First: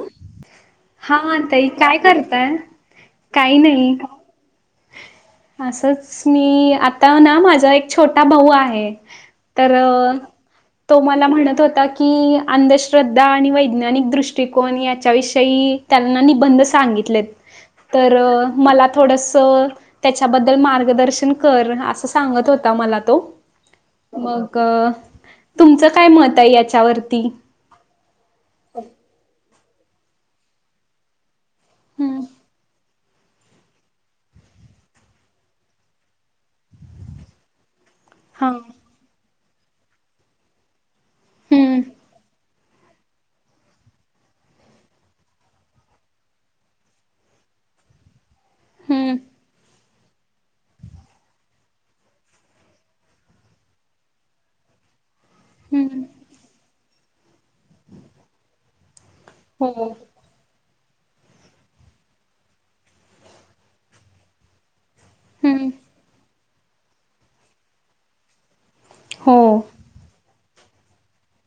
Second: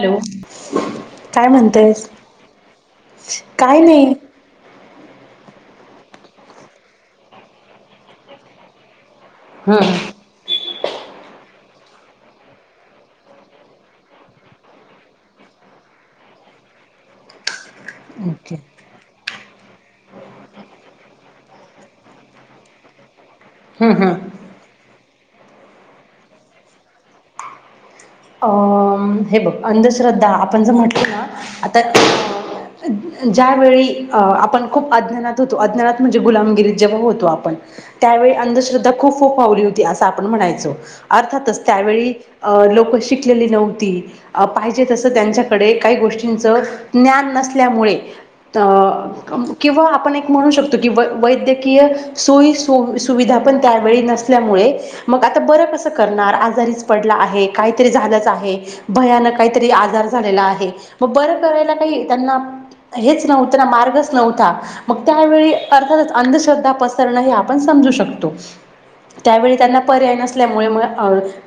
Hello. हा हा ताई काय करताय काही नाही असंच मी आता ना माझा एक छोटा भाऊ आहे तर हम्म तो मला म्हणत होता की अंधश्रद्धा आणि वैज्ञानिक दृष्टिकोन याच्याविषयी त्यांना निबंध सांगितले तर ओके मला थोड त्याच्याबद्दल मार्गदर्शन कर असं सांगत होता मला तो हम्म हम्म. मग तुमचं काय मत आहे याच्यावरती अ हे बघ अंधश्रद्धा आपण ज म्हटलं ना आता हम्म ज्यावेेळी अ आपण खूप अज्ञानात होतो अज्ञानात म्हणजे गुलामगिरीत जेव्हा होतो आपण त्यावेळी हा अंधश्रद्धा खूप खूप वावली होती असं आपण म्हणायचो अर्थातच हम्म त्यावेळी लोकं शिकलेली नव्हती पाहिजे तस त्यांच्याकडे काही गोष्टींच ज्ञान नसल्यामुळे अ हम्म किंवा आपण एक म्हणू शकतो की वैद्यकीय सोयी सुविधा पण त्यावेळी नसल्यामुळे मग आता बरं कसं हम्म करणार आजारीच पडला आहे काहीतरी झालंच आहे भयानक हो काहीतरी आजार झालेला आहे मग बरं करायला काही त्यांना हेच नव्हतं ना मार्गच नव्हता मग त्यावेळी हम्म अर्थातच अंधश्रद्धा पसरणं हे आपण समजू शकतो हो. त्यावेळी त्यांना पर्याय नसल्यामुळे म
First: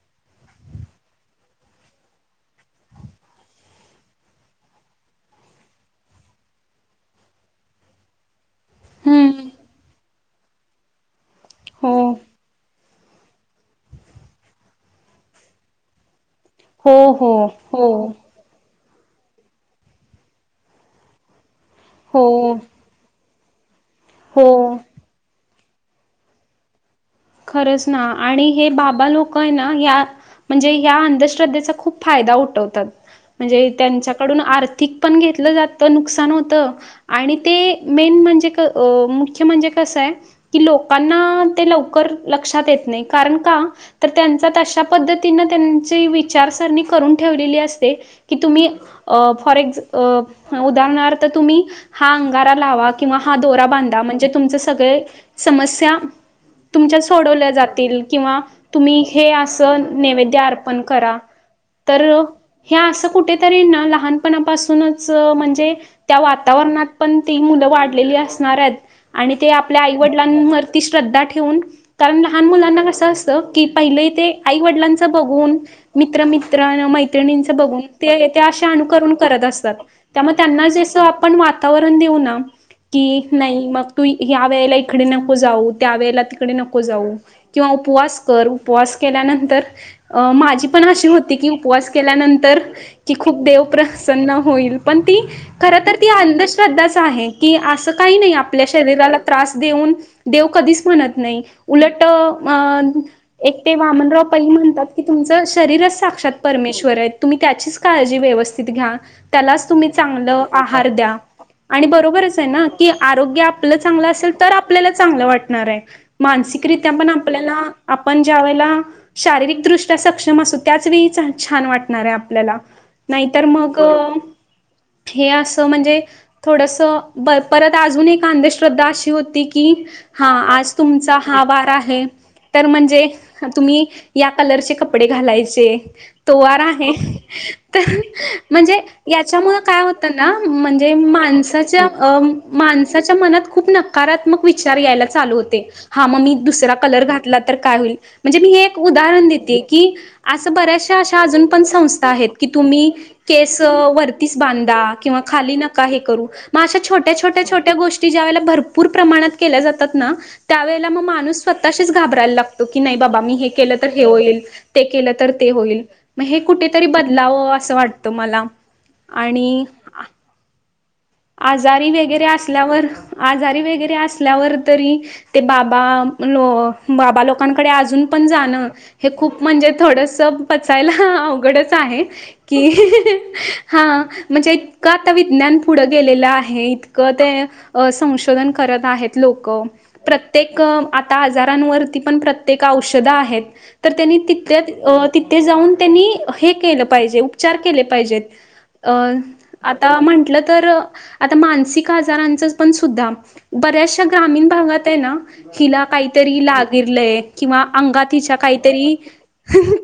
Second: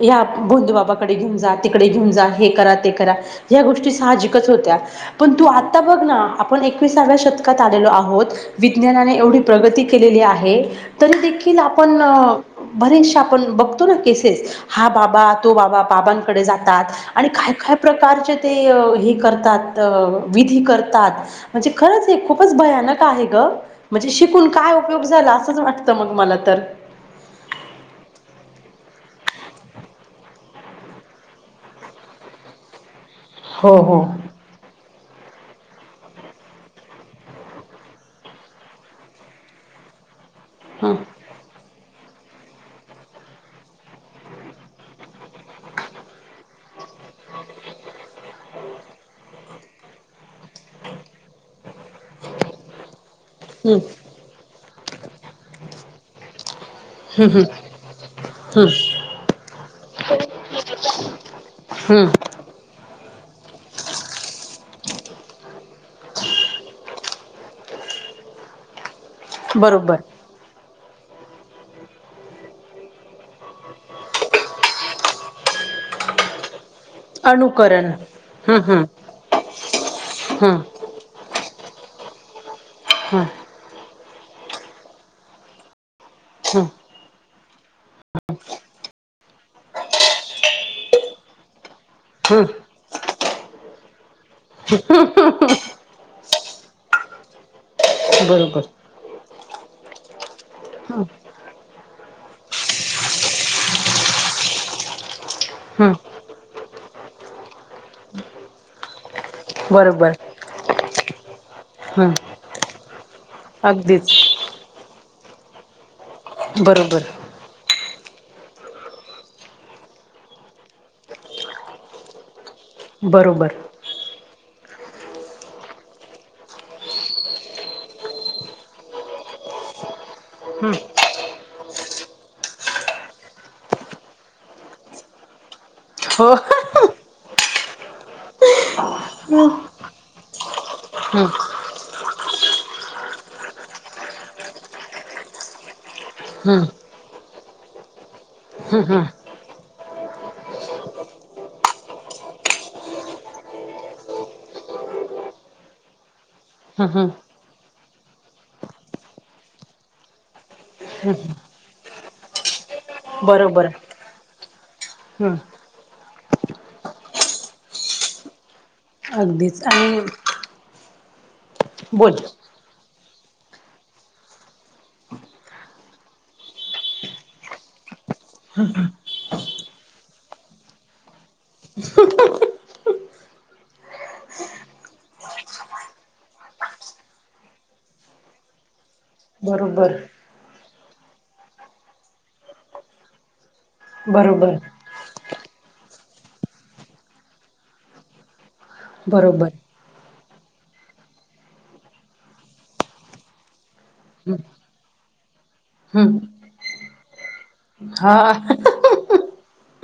ह भोंदू बाबाकडे घेऊन जा तिकडे घेऊन जा हे करा ते करा ह्या गोष्टी साहजिकच होत्या पण तु आता बग ना आपण एकविसाव्या शतकात आलेलो आहोत विज्ञानाने एवढी हं. प्रगती केलेली आहे तरी देखील हो. आपण बरेचसे आपण बघतो ना केसेस हा बाबा तो बाबा बाबांकडे जातात हो, आणि हो. काय काय हो. प्रकारचे ते हे करतात विधी करतात. म्हणजे खरंच हे खूपच हो. भयानक आहे ग म्हणजे शिकून काय हो. उपयोग झाला असंच वाट.. त मग मला तर. खरंच ना आणि हे बाबा लोक आहे ना या.. म्हणजे ह्या अंधश्रद्धेचा खूप फायदा उठवतात. म्हणजे हो हो त्यांच्याकडून आर्थिक पण घे.. त जात नुकसान होत आणि ते मेन म्हणजे मुख्य म्हणजे कसंय. कि हं लोकांना ते लवकर.. येत नाही कारण का त्यां पद्ती त्यां विचारसर.. ठेव अस क तुम्.. फॉर एक् उदाहरणार्थ तुम्ही.. हा अंगारा लावा किंवा हा दोरा हं बांधा म्हणजे तुमच सगळे समस्या.. तुमच्या हं सोडवल्या जातील किंवा हं तुम्ही हे असं नैवेद्य अर्पण करा. तर हं हं ह्या असं. कुठेतरी लहानपणापासूनच म्हणजे त्या वातावरणात पण.. ती मुलं वाढलेली असणार आहेत आणि ते आपल्या बरोबर आईवडिलांवरती श्रद्धा.. ठेवून कारण लहान मुलांना कसं असत की पहिले ते आई वडिलांच बघून मित्रमित.. मै्र ब अनुकरण हं हं अु करत असतात त्या हं त्यांना ज आपण.. दे हं क नाही म त व इ नकोऊ त्या व हं नकोऊ किंवा उपवास कर उपवास केल्यानंतर माझ पण अशी होती की उपवास हं केल्यानंतर की खूप देवप होईल पण ती खर तर ती अंधश्रद्धाच आहे की असं काही नाही आपल्या बरोबर शरी त्र देऊन देव कधीच हं म्हणत उलट वामनराव प म्हणतात तुमचं हं शरीरच साक्षात परमेश्वर आहे तुम्ही त्याचीच काळजी व्यवस्थित घ्या त्यालाच तुम्ही बरोबर चांगलं आहार द्या आणि हं बरोबरच आहे ना की आरोग्य आपलं चांगलं अगदीच असेल तर आपल्याला चांगलं वाटणार आहे मानसिकरित्या पण बरोबर आपल्याला आपण ज्या वेळेला शारीरिकदृष्ट्या सक्षम असू त्याच वेळी छान वाटणार आहे आपल्याला नाहीतर बरोबर मग हे असं म्हणजे थोडस परत अजून एक अंधश्रद्धा अशी होती की हा हं आज तुमचा हा वार आहे तर म्हणजे तुम्ही या कलरचे कपडे घालायचे हो तोवार आहे तर म्हणजे याच्यामु काय होतं ना म्हणजे हं माणसाच्या अ माणसाच्या मनात खूप नकारात्मक विचार यायला चालू होते हा मग मी हं दुसरा कलर घातला तर काय होईल म्हणजे मी हे एक हं हं उदाहरण देते की असं ब श अ पण संथा आहेत की तुम्ही केस वरतीच बांधा किंवा खाली न ग अश हं हं छो्या छो्या छ्या गोी ज्या भरपूर प्रणातल्या जातात त्यावेळेला मग माणूस स्वतःशीच घबरायला लागतो की नाही बाबा मी हे बरोबर केलं तर हे होईल ते केलं तर हं ते होईल मग हे कुठेतरी बदलावं असं वाटतं मला आणि अगदीच आणि आजारी बोल वगैरे असल्यावर आजारी वगैरे असल्यावर तरी ते बाबा लो बाबा लोकांकडे अजून ण खप म्हणजे थोडस पचायला अवघडच आहे की हा म्हणजे का त विज्ञान पुढं गेलेलं आहे इतकं ते संशोधन करत आहेत लोक बरोबर प्रत्येक आ आजारांवरती पण प्रत्येक औषध आहेत तर त्यांनी तथ बरोबर तिथे जाऊन त्यांनी हे केलं पाहिजे उपचार केले पाहिजेत अ बरोबर आता म्हंटल [inaudible] तर आता मानसिक आजारांच पण सुद्धा बऱ्याचशा हं ग्रामीण भागात आहे ना हिला हं काहीतरी लागिरलय किंवा हा अंगातिच्या काहीतरी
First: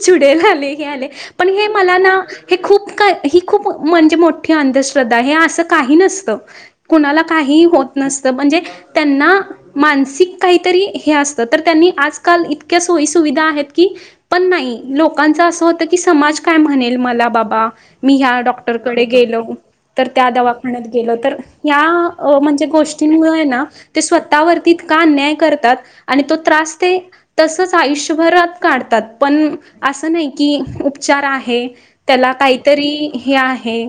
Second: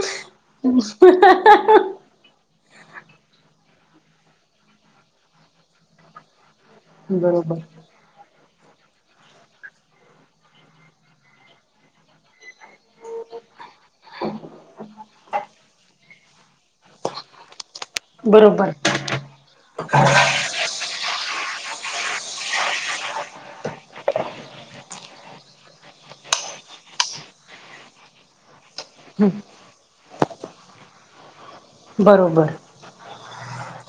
च आले हे आले पण हे मला ना हे खूप का ही खूप म्हणजे मोठी अंधश्रद्धा हे असं काही नसत. कुणाला काही बरोबर होत नसतं म्हणजे त्यांना मानसिक काहीतरी हे असत त्यांनी आजकाल इतक्या सोयी सुविधा आहेत. की पण नाही लोकांच असं होत की समाज काय म्हणेल मला बाबा, मी ह्या बरोबर डॉक्टरकडे गेलो तर, खणत गे [inaudible] तर या म्हणजे गोष्टींमुळे ना ते स्वतःवरती का अन्याय करतात. आणि तो त्रास दे तसच आयुष्यभरात, काढतात हं पण असं नाही की उपचार आहे. त्याला बरोबर काहीतरी हे आहे.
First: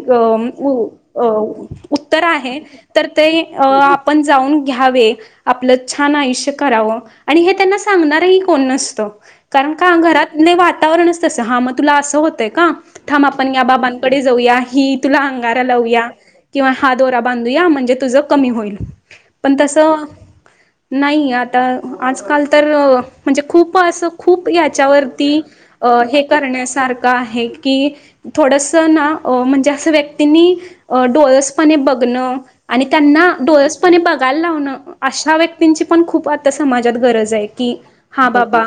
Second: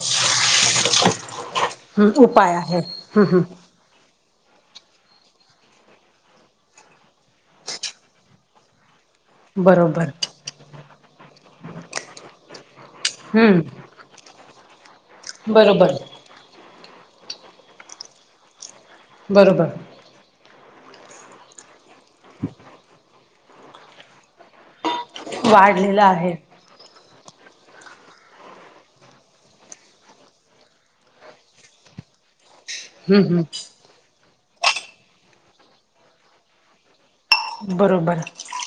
हं उत्तर उपाय आहे तर हं ते हं आपण जाऊन घ्यावे आपलं छान आयुष्य करावं आणि हे त्यांना सांगणारही कोण नसतं. कारण का बरोबर घरात नाही वातावरणच तसं हा मग तुला असं होतंय का, थांब आपण या हम्म बाबांकडे जाऊया हि तुला अंगारा बरोबर लावूया. किंवा हा दोरा बांधूया म्हणजे तुझ कमी होईल पण तस बरोबर नाही आता आजकाल तर म्हणजे खूप असं खूप याच्यावर ती वाढलेलं हे आहे करण्यासारखं आहे. कि थोडस ना म्हणजे असं व्यक्तींनी अ डोळसपणे बघणं आणि त्यांना हं हं डोळसपणे बघायला लाव अशा व्यक्तींची पण खूप आता समाजात गरज आहे की बरोबर हा बाबा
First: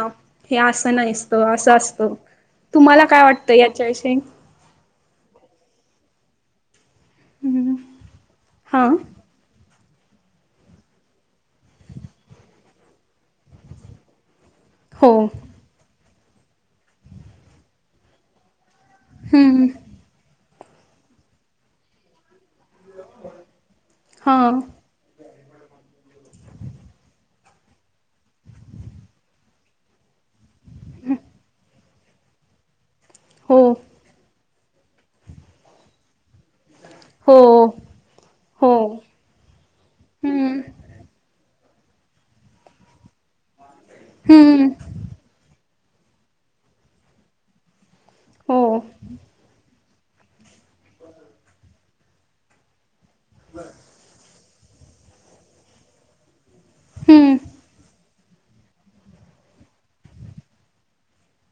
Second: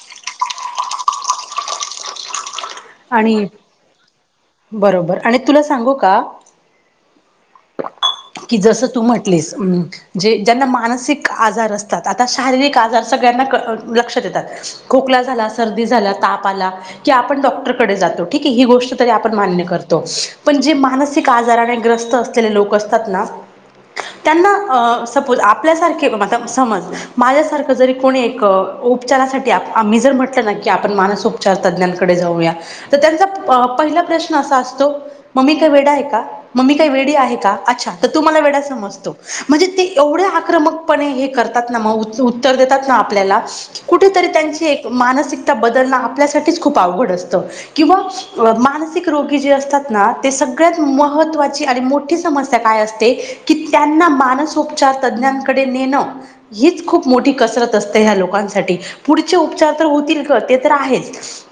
हे असं नाहीसतं असं असतो. तुम्हाला काय आणि वाटतं याच्याविषयी हम्म कि जसं हां तू म्हटलीस, जे ज्यांना मानसिक आजार असतात आता शारीरिक आजार सगळ्यांना क लक्ष देतात. हो खोकलाला सर्दी झाला ताप आला की आपण डॉक्टरकडे जातो ठीक आहे ही गोष्ट आपण मान्य हम्म करतो पण जे मानसिक आजाराणे असले लोक [inaudible] हां सपोज आपल्यासारखे समज माझ्यासारखं जरी कोणी एक उपचारासाठी आ्ही जर म्हटलं ना आपण माोपचार त् जाऊया हो त्यां पहि [inaudible] प्रश्न असा मम्मी काय वेड आहे का? मग्मी काही वेळी आहे हो का अच्छा तर तू मला वेड हो समजतो म्हणजे ते एवढे हम्म आक्रमकपणे हे कर ग उत्तर दात आपल्याला कु हम्म त्यां ब [inaudible] आपल्या खप आवड असत किं हो मानी असतात [inaudible] सगळ्यात महत्वाची आणि मोठी समस्या काय असते की त्यांना मानस चार तज्ञांकडे नेण हीच खूप मोठी हम्म कसरत असत ह लोक [inaudible] क पुढ उपचार तर होतील का तर आहे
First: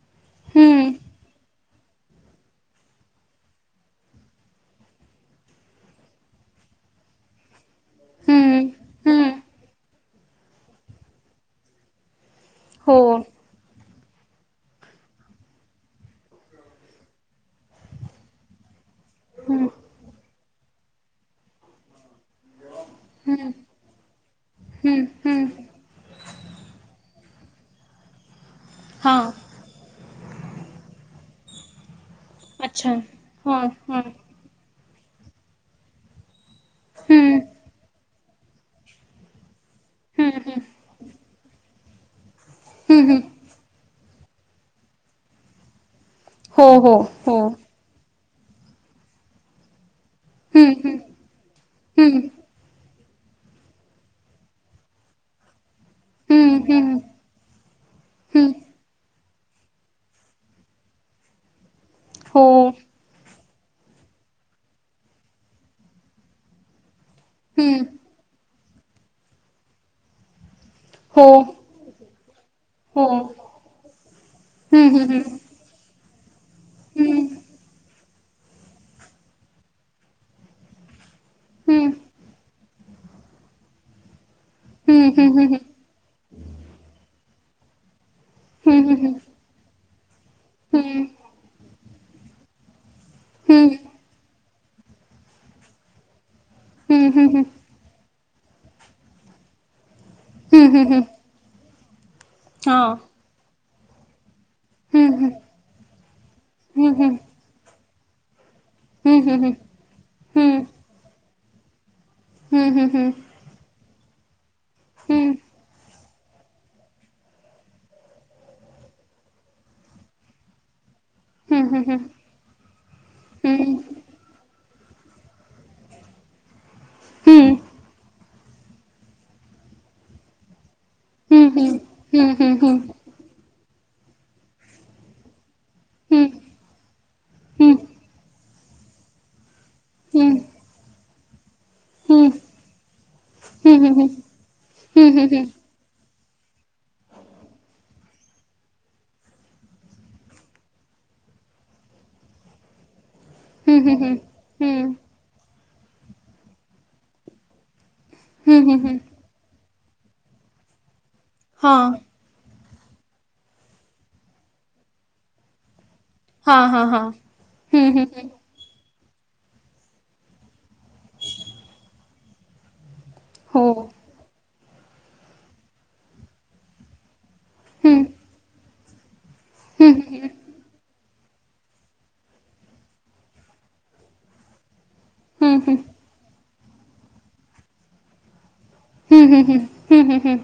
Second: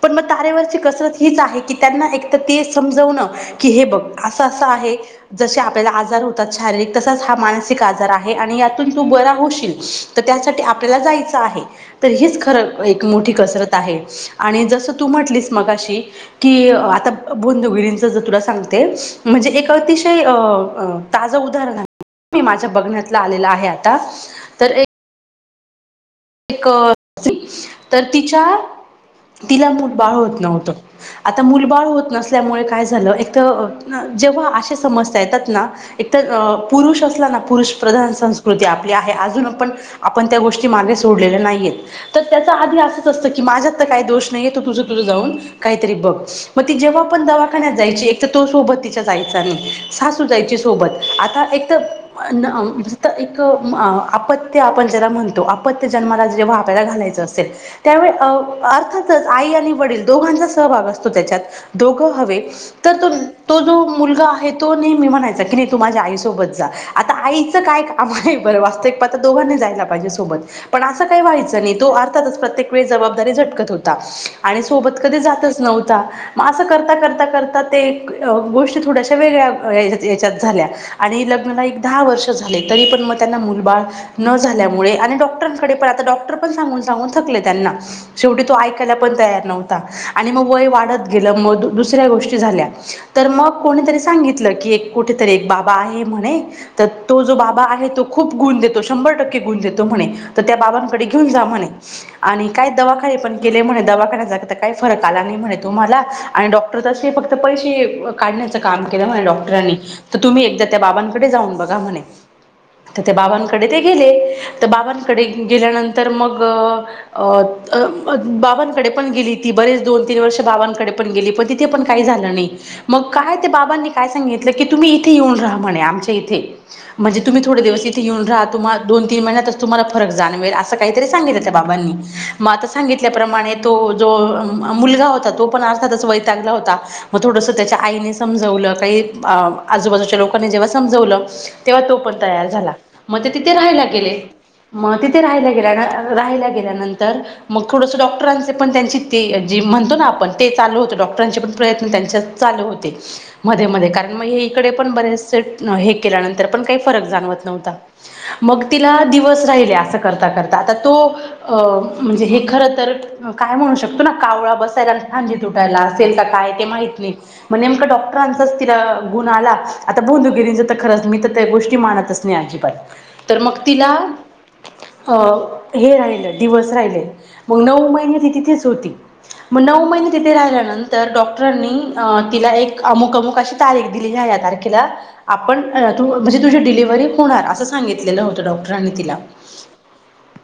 पण म तवर हम्म [inaudible] ह त्यांना सम अस ज [inaudible] जार होतात शारीर त हा मा [inaudible] बश त्या हम्म हम्म आपल्या [inaudible] ख हो एक मोठी कसरत आहे आणि जस तू म्हटली मग अशी की आता बोगिरींच जर तुला सांगते [inaudible] म्हणजे हम्म एक अतिशय अ ताजं उदाहरण मी माझ्या बघण्यातला आलेला आहे आता तर एक हमंम एक तर तिच्या हा तिला मुल बाळ होत. आल होत नसल्यामुळे काय अच्छा झा हा हा जेव्हा [inaudible] समजताय त्यात ना एकतर अ पुरुष असला‌ हम्म ना पुरुष प्रधान संस कृती आपली आहे. अजून आपण आपण हम्म त्या हम्म गोष्टी मागे सोडलेल्या नाहीयेत, तर त्याच आधी हम्म हम्म असतंय की माझ्यात तर काही दोष नाही. तु तुझ तुझ जाऊन काहीतरी बघ. मग हो ती हो जेव्हा पण हो दवाखान्यात जायची, एक तर तो सोबत तिच्या जायचा नाही. सासू जायची हम्म हम्म सोबत. आता एक तर एक आपत्य आपण ज्याला म्हणतो. आप त्य जन्माला हम्म तेव्हा हम्म आपल्याला हम्म घालायचं असेल, त्यावेळी अ हम्म अर्थ आई आणि वडील दोघांचा सहभाग असतो त्याच्यात. दोघं हवे, हो तर तो तो जो मुलगा आहे तो नेहमी म्हणायचा की नाही तू माझ्या आईसोबत जा. आता आईचं काय हम्म काम आहे बरं वास्तविक पाहता दोघांनी जायला पाहिजे सोबत. पण असं काही हो व्हायचं नाही तो अर्थातच प्रत्येक वेळ हो जबाबदारी झटकत होता आणि हम्म सोबत कधी हम्म जातच नव्ह होता. मग असं करता, हम्म करता, करता ते अ गोष्टी थोड्याश्या वेगळ्या याच्यात झाल्या. आणि लग्नाला एक दहा वर्ष झाले, तरी पण मग त्यांना मुलंबाळं न झाल्यामुळे हम्म आणि डॉ हम्म हम्म कडे पण आता डॉक्टर पण सांगून सांगून थकले त्यांना. शेवटी तो ऐकायला हम्म हम्म पण तयार नव्हता. आणि मग वय वाढत हम्म गेलं, मग दुसऱ्या गोष्टी झाल्या. तर मग हम्म कोणीतरी सांगितलं की एक कुठेतरी एक बाबा आहे म्हणे, तर हम्म हम्म हम्म तो हम्म जो बाबा आहे तो खूप गुण देतो, शंभर टक्के गुण देतो म्हणे. तर त्या हम्म हम्म हम्म बाबांकडे घेऊन जा म्हणे. आणि काय हा दवाखाने पण केले म्हणे दवाखान्याचा तर काही फरक हम्म आला नाही हम्म म्हणे. तुम्हाला आणि डॉक्टर हा ते फक्त पैसे काढण्यात काम केलं म्हणे डॉक्टरांनी. तर तुम्ही एकदा त्या बाबांकडे जाऊन बघा म्हणे. तर ते बाबांकडे ते गेले, तर बाबांकडे गेल्यानं तर मग अ अं बाबांकडे पण गेली ती बरेच दोन तीन वर्ष बाबांकडे गेली. पण तिथेपण काही झालं नाही, मग काय ते बाबांनी काय सांगितलं की तुम्ही इथे येऊन राहा म्हणे आमच्या इथे. म्हणजे तुम्ही थोडे दिवस इथे येऊन रहा दोन तीन महिन्यातच तुम्हाला फरक जाणावेल असा तो काहीतरी सांगितल त्या बाबांनी, मग आता सांगितल्याप्रमाणे तो जो अं मुलगा होता तो पण अर्थातच वैतागला होता. मग थोडंसं त्याच्या आईनी समजवलं काही अं आजूबाजूच्या लोकांनी जेव्हा समजवलं. तेव्हा तो पण तयार झाला. मग ते तिथे राहायला गेले, मग तिथे राहायला गेला ना रहायला गेल्यानंतर, मग थोडंसं डॉक्टरांचं पण त्यांची तेे जे म्हणतो ना आपण ते चालू होत डॉक्टरांचे पण प्रयत्न त्यांच्या चालू होते. मध्ये मध्ये कारण मग हे इकडे पण बरेचसे हे केल्यानंतर, पण काही फरक जाणवत नव्हता. मग तिला दिवस राहिले, अस करता करता. आता तो अं म्हणजे हे खर तर काय म्हणू शकतो ना, कावळा बसायला अन फांदी तुटायला. असेल का काय हा ते हा माहित हा नाही, मग नेमक डॉक्टरांचंच तिला गुण आला. आता भोंदूगिरीच तर खरंच मी तर त्या गोष्टी मानतच नाही अजिबात. तर मग हो तिला अ हे राहिलं दिवस राहिले. मग नऊ हम्म महिने ती तिथेच होती. मग नऊ हम्म महिने तिथे हम्म राहिल्यानंतर डॉ क्टरांनी अं तिला एक अमुक, अमुक अशी तारीख दिली. या या तारखेला हम्म आपण हम्म तू म्हणजे तुझी डिलिव्हरी होणार असं सांगितलेलं होतं डॉक्टरांनी तिला. हम्म, हम्म, हम्म, हम्म, हम्म.